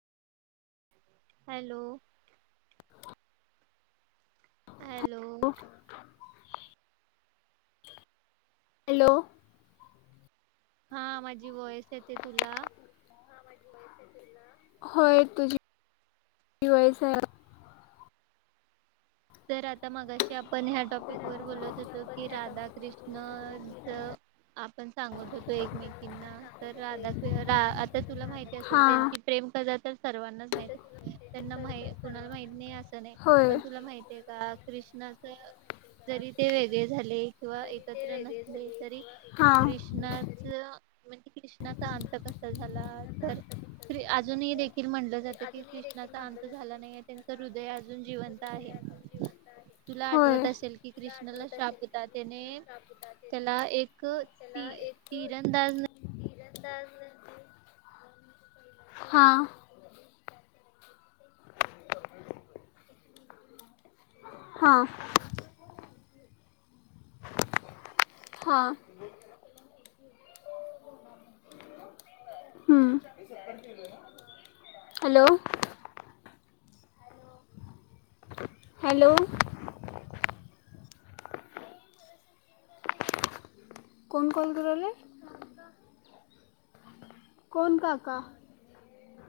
Hello! Hello! Hello! हा माझी voice येते तुला. होय. तुझी [unintelligible] आहे तर आता मगाशी आपण ह्या टॉपिक वर बोलत होतो की राधा कृष्णच- आपण सांगत होतो एकमेकींना. तर राधा रा आता तुला माहिती असेल हां त्यांची- प्रेम कथा तर सर्वांनाच माहितए. त्यांना मा कुणाला माहित नाही असं नाही. होय पण तुला माहित- ते का कृष्णाच जरी ते वेगळे झाले- किंवा एकत्र नसले तरी हां कृष्णा- -च म्हणजे कृष्णाचा अंत कसा झाला? तर- अजूनही देखील म्हणलं जातं की कृष्णाचा अंत झाला नाहीए. त्यांचं हृदय अजून जिवंत आहे. तुला होय आठवत असेल की कृष्णाला शाप होता त्याने- त्याला एक ती तीरंदाज- हां. हां. हां. हम. हॅलो. हॅलो. कोण कॉल करायलय? कोण काका?